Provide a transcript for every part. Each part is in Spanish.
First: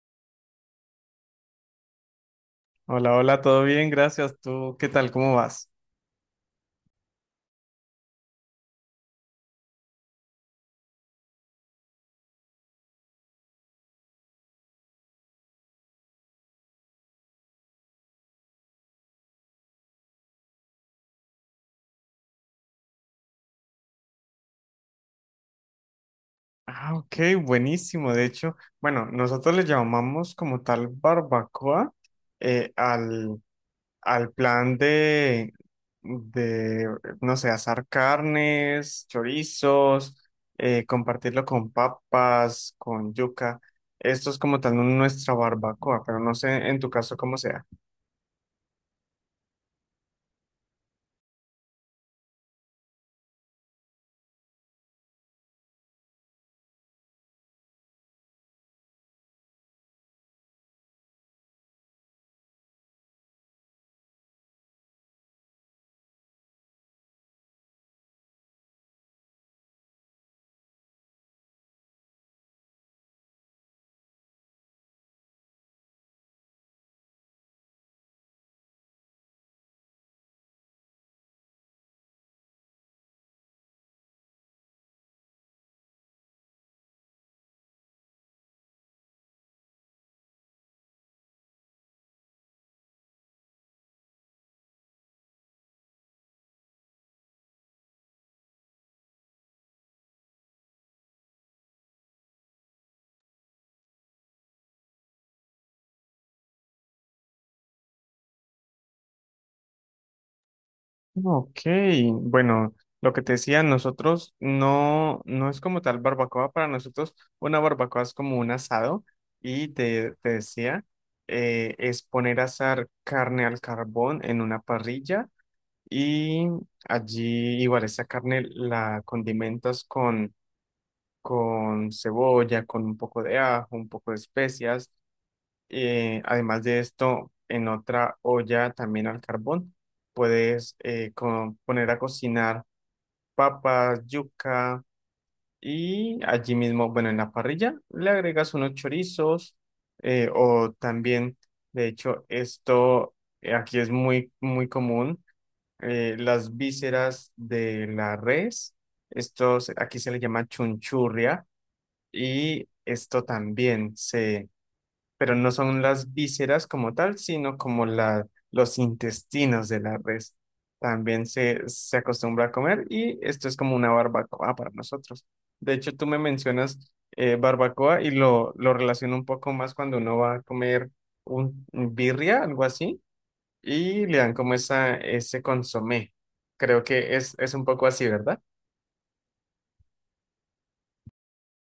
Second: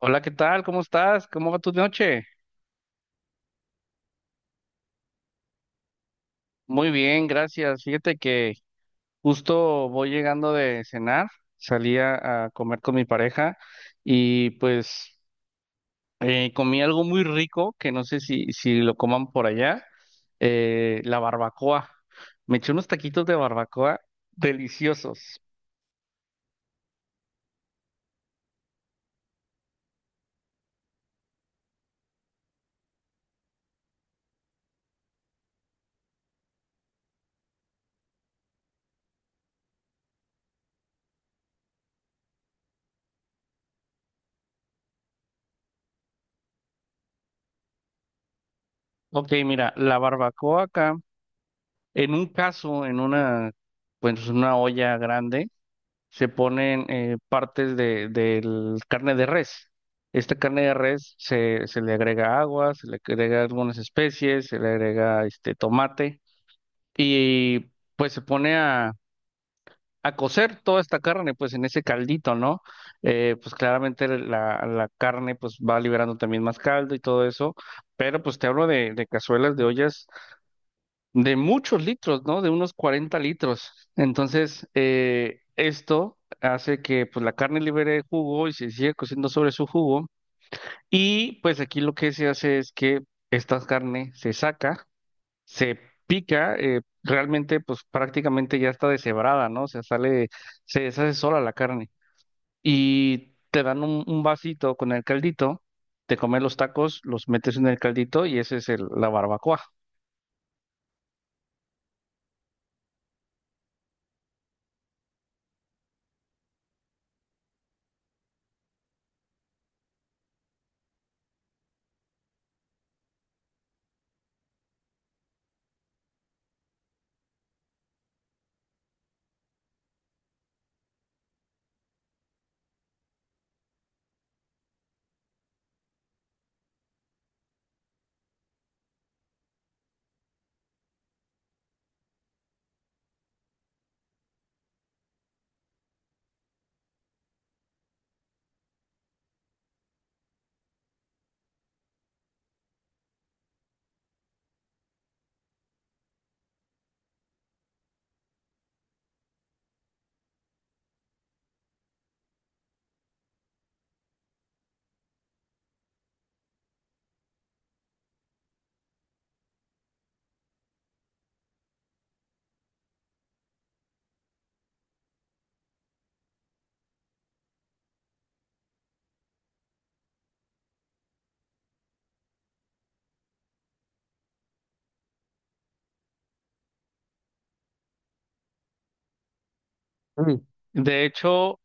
Hola, ¿qué tal? ¿Cómo estás? ¿Cómo va tu noche? Hola, hola, todo bien, gracias. ¿Tú qué tal? ¿Cómo vas? Muy bien, gracias. Fíjate que justo voy llegando de cenar, salí a comer con mi pareja y pues comí algo muy rico que no sé si lo coman por allá, la barbacoa. Me eché unos taquitos de barbacoa deliciosos. Ah, ok, buenísimo. De hecho, bueno, nosotros le llamamos como tal barbacoa al, al plan de, no sé, asar carnes, chorizos, compartirlo con papas, con yuca. Esto es como tal nuestra barbacoa, pero no sé en tu caso cómo sea. Ok, mira, la barbacoa acá, en un caso, pues una olla grande. Se ponen partes del carne de res. Esta carne de res se le agrega agua, se le agrega algunas especies, se le agrega este tomate y pues se pone a cocer toda esta carne pues en ese caldito, ¿no? Pues claramente la carne pues va liberando también más caldo y todo eso, pero pues te hablo de cazuelas, de ollas de muchos litros, ¿no? De unos 40 litros. Entonces, esto hace que pues, la carne libere jugo y se sigue cociendo sobre su jugo. Y pues aquí lo que se hace es que esta carne se saca, se pica, realmente pues prácticamente ya está deshebrada, ¿no? O sea, sale, se deshace sola la carne. Y te dan un vasito con el caldito, te comes los tacos, los metes en el caldito y ese es la barbacoa. Ok, bueno, lo que te decía, nosotros no, no es como tal barbacoa, para nosotros una barbacoa es como un asado y te decía, es poner a asar carne al carbón en una parrilla y allí igual esa carne la condimentas con cebolla, con un poco de ajo, un poco de especias, además de esto, en otra olla también al carbón, puedes poner a cocinar papas, yuca y allí mismo, bueno, en la parrilla le agregas unos chorizos, o también, de hecho, esto aquí es muy, muy común, las vísceras de la res, aquí se le llama chunchurria y esto también se pero no son las vísceras como tal, sino como la, los intestinos de la res. También se acostumbra a comer y esto es como una barbacoa para nosotros. De hecho, tú me mencionas barbacoa y lo relaciono un poco más cuando uno va a comer un birria, algo así, y le dan como esa, ese consomé. Creo que es un poco así, ¿verdad? Mm. De hecho,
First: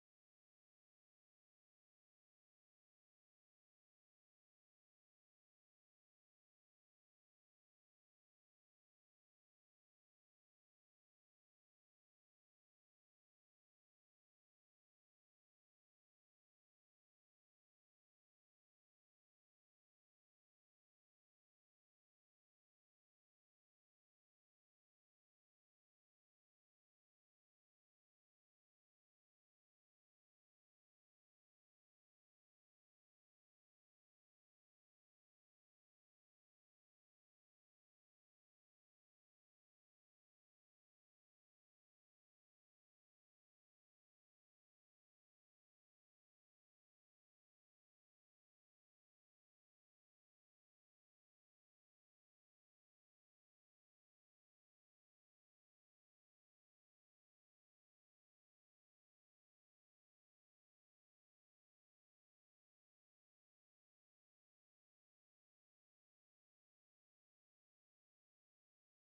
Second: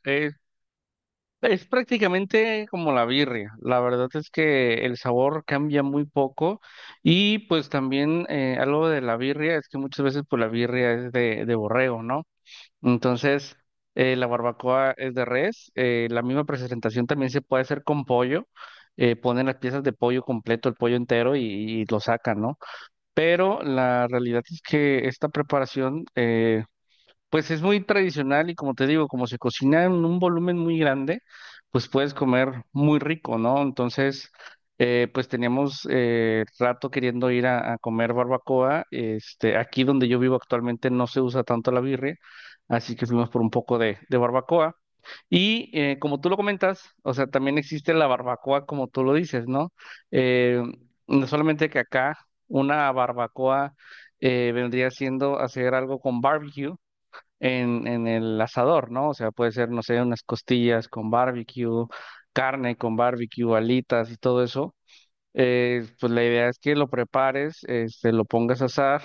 es prácticamente como la birria. La verdad es que el sabor cambia muy poco y pues también algo de la birria es que muchas veces pues la birria es de borrego, ¿no? Entonces la barbacoa es de res. La misma presentación también se puede hacer con pollo. Ponen las piezas de pollo completo, el pollo entero y lo sacan, ¿no? Pero la realidad es que esta preparación... pues es muy tradicional y como te digo, como se cocina en un volumen muy grande, pues puedes comer muy rico, ¿no? Entonces, pues teníamos rato queriendo ir a comer barbacoa. Este, aquí donde yo vivo actualmente no se usa tanto la birria, así que fuimos por un poco de barbacoa. Y como tú lo comentas, o sea, también existe la barbacoa como tú lo dices, ¿no? Eh, no solamente que acá una barbacoa vendría siendo hacer algo con barbecue, en el asador, ¿no? O sea, puede ser, no sé, unas costillas con barbecue, carne con barbecue, alitas y todo eso. Pues la idea es que lo prepares, este, lo pongas a asar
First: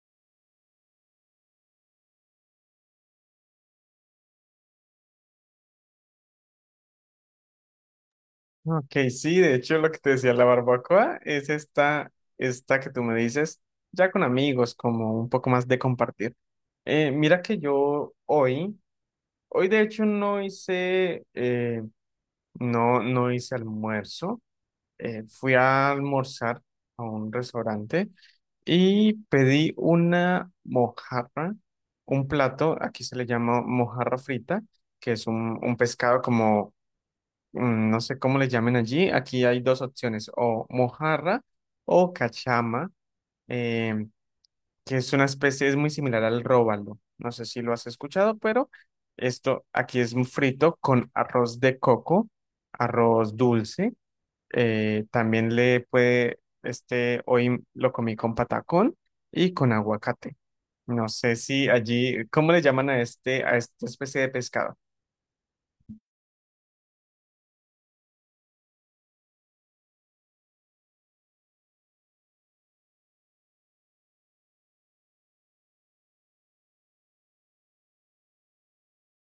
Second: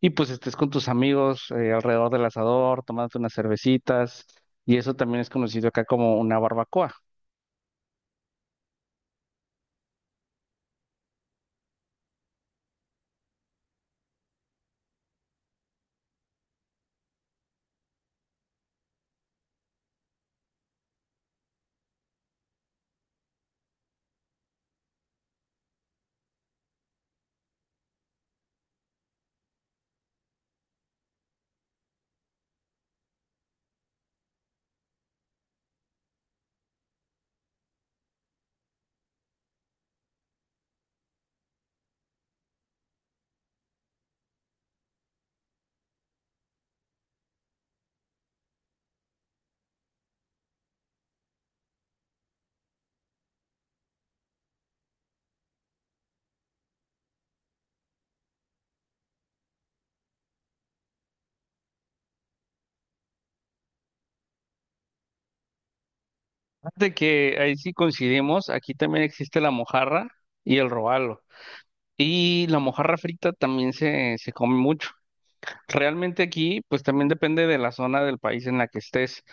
y pues estés con tus amigos alrededor del asador, tomándote unas cervecitas. Y eso también es conocido acá como una barbacoa. Ok, sí, de hecho lo que te decía, la barbacoa es esta, esta que tú me dices, ya con amigos, como un poco más de compartir. Mira que yo hoy, hoy de hecho no hice, no, no hice almuerzo, fui a almorzar a un restaurante y pedí una mojarra, un plato, aquí se le llama mojarra frita, que es un pescado como mm, no sé cómo le llamen allí. Aquí hay dos opciones, o mojarra o cachama, em, que es una especie, es muy similar al róbalo. No sé si lo has escuchado, pero esto aquí es un frito con arroz de coco, arroz dulce. También le puede, este, hoy lo comí con patacón y con aguacate. No sé si allí, ¿cómo le llaman a este, a esta especie de pescado? Fíjate que ahí sí coincidimos, aquí también existe la mojarra y el robalo. Y la mojarra frita también se come mucho. Realmente aquí, pues también depende de la zona del país en la que estés,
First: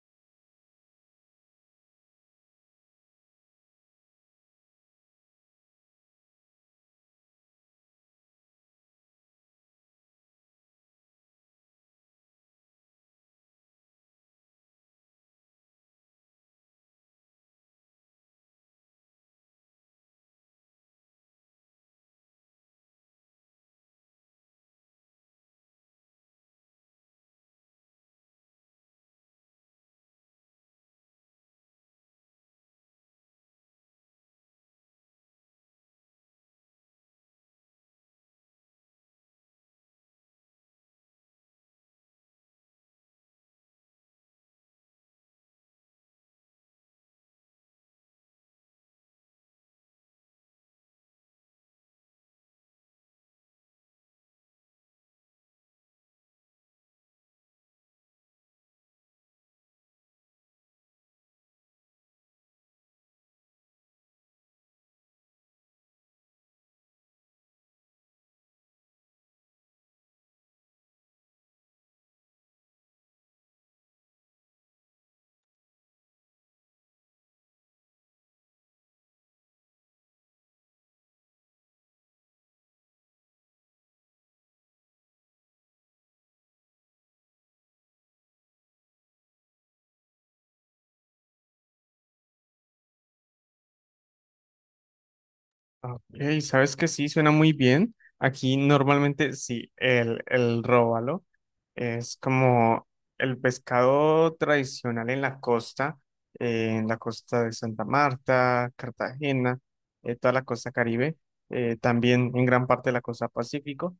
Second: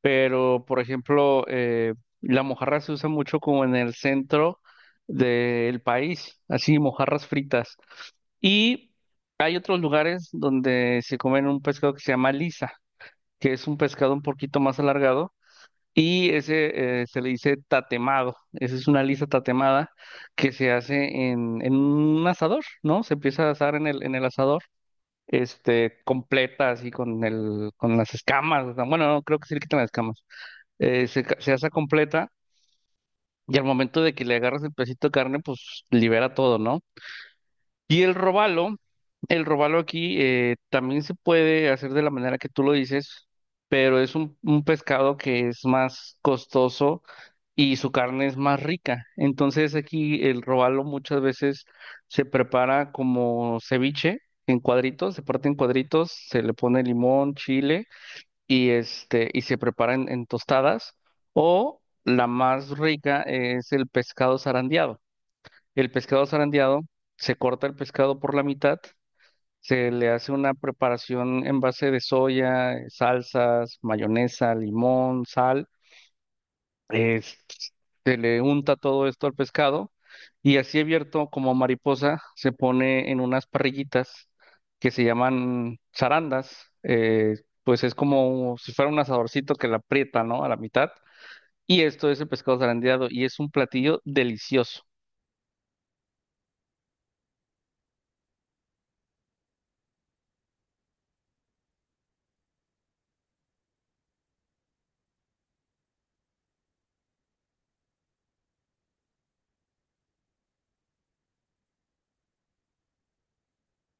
pero por ejemplo, la mojarra se usa mucho como en el centro del país, así mojarras fritas. Y hay otros lugares donde se comen un pescado que se llama lisa, que es un pescado un poquito más alargado y ese se le dice tatemado. Esa es una lisa tatemada que se hace en un asador, ¿no? Se empieza a asar en el asador este, completa, así con el, con las escamas. O sea, bueno, no, creo que sí le quitan las escamas. Se asa completa y al momento de que le agarras el pedacito de carne, pues libera todo, ¿no? Y el robalo aquí también se puede hacer de la manera que tú lo dices, pero es un pescado que es más costoso y su carne es más rica. Entonces aquí el robalo muchas veces se prepara como ceviche en cuadritos, se parte en cuadritos, se le pone limón, chile y este y se prepara en tostadas o la más rica es el pescado zarandeado. El pescado zarandeado se corta el pescado por la mitad, se le hace una preparación en base de soya, salsas, mayonesa, limón, sal, eh, se le unta todo esto al pescado y así abierto como mariposa se pone en unas parrillitas que se llaman zarandas, pues es como si fuera un asadorcito que la aprieta, ¿no? A la mitad. Y esto es el pescado zarandeado y es un platillo delicioso. Ah, ok, sabes que sí, suena muy bien. Aquí normalmente sí, el róbalo es como el pescado tradicional en la costa de Santa Marta, Cartagena, toda la costa Caribe, también en gran parte de la costa Pacífico.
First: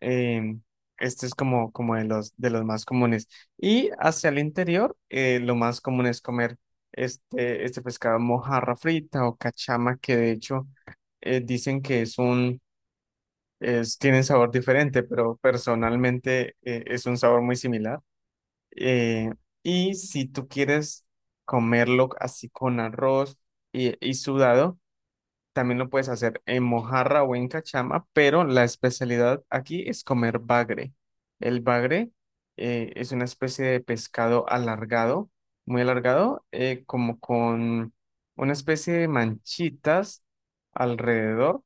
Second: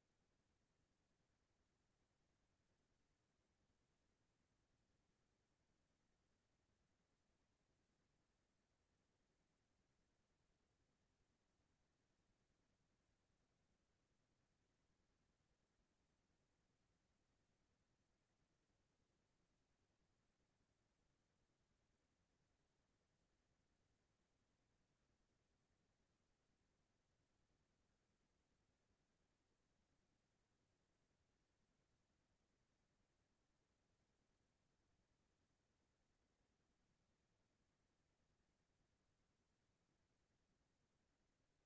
Eh, este es como, como de los más comunes. Y hacia el interior, lo más común es comer este, este pescado mojarra frita o cachama, que de hecho dicen que es un, es, tienen sabor diferente, pero personalmente es un sabor muy similar. Eh, y si tú quieres comerlo así con arroz y sudado, también lo puedes hacer en mojarra o en cachama, pero la especialidad aquí es comer bagre. El bagre es una especie de pescado alargado, muy alargado, como con una especie de manchitas alrededor,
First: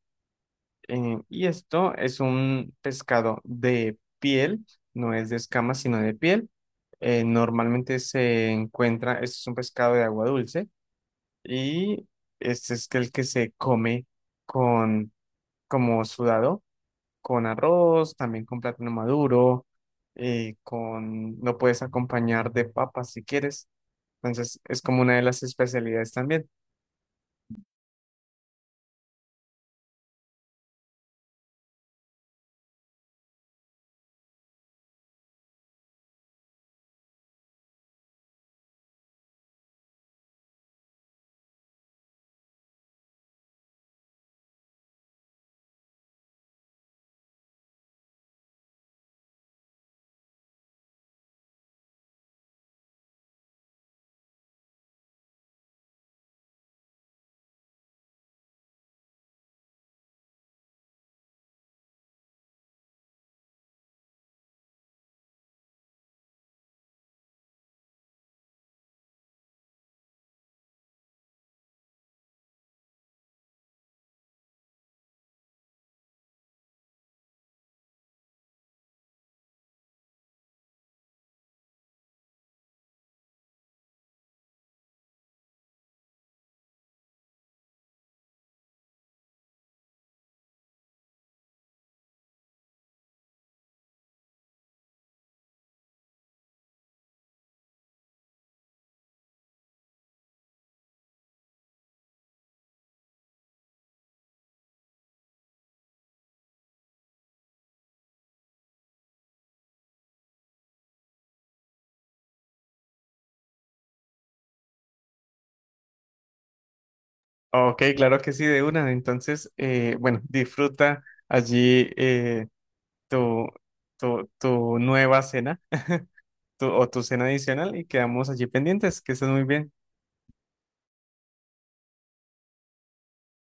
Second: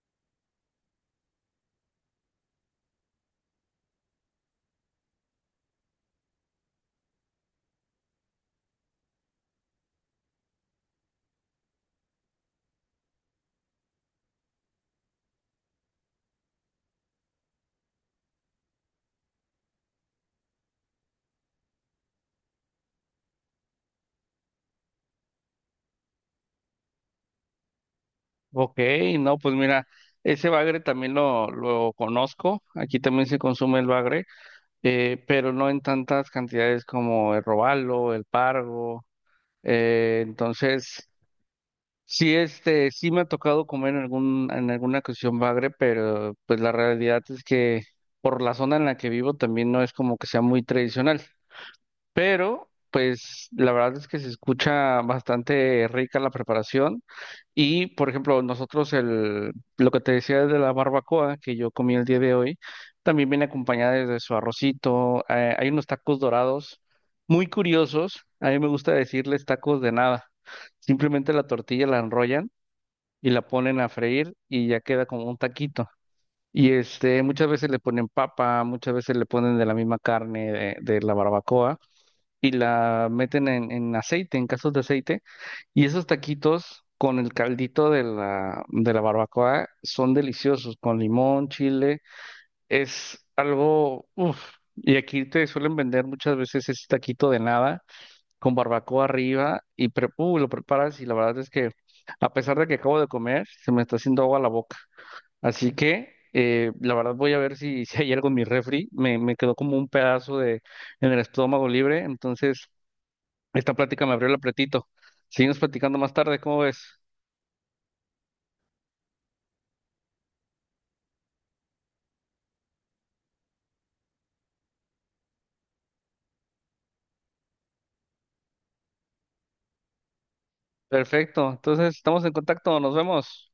y esto es un pescado de piel, no es de escamas, sino de piel. Normalmente se encuentra, este es un pescado de agua dulce y este es el que se come con, como sudado, con arroz, también con plátano maduro, con, lo puedes acompañar de papas si quieres. Entonces es como una de las especialidades también. Ok, no, pues mira, ese bagre también lo conozco, aquí también se consume el bagre, pero no en tantas cantidades como el robalo, el pargo. Entonces, sí, este, sí me ha tocado comer en algún, en alguna ocasión bagre, pero pues la realidad es que por la zona en la que vivo también no es como que sea muy tradicional. Pero, pues, la verdad es que se escucha bastante rica la preparación. Y, por ejemplo, nosotros lo que te decía de la barbacoa que yo comí el día de hoy, también viene acompañada de su arrocito. Hay unos tacos dorados muy curiosos. A mí me gusta decirles tacos de nada. Simplemente la tortilla la enrollan y la ponen a freír y ya queda como un taquito. Y este, muchas veces le ponen papa, muchas veces le ponen de la misma carne de la barbacoa y la meten en aceite, en casos de aceite. Y esos taquitos con el caldito de de la barbacoa son deliciosos, con limón, chile, es algo, uff. Y aquí te suelen vender muchas veces ese taquito de nada con barbacoa arriba y lo preparas y la verdad es que a pesar de que acabo de comer, se me está haciendo agua la boca. Así que la verdad voy a ver si, si hay algo en mi refri. Me quedó como un pedazo de en el estómago libre. Entonces, esta plática me abrió el apretito. Seguimos platicando más tarde, ¿cómo ves? Ok, claro que sí, de una. Entonces, bueno, disfruta allí. Tu, tu, tu nueva cena o tu cena adicional y quedamos allí pendientes. Que estés muy bien. Perfecto. Entonces, estamos en contacto. Nos vemos.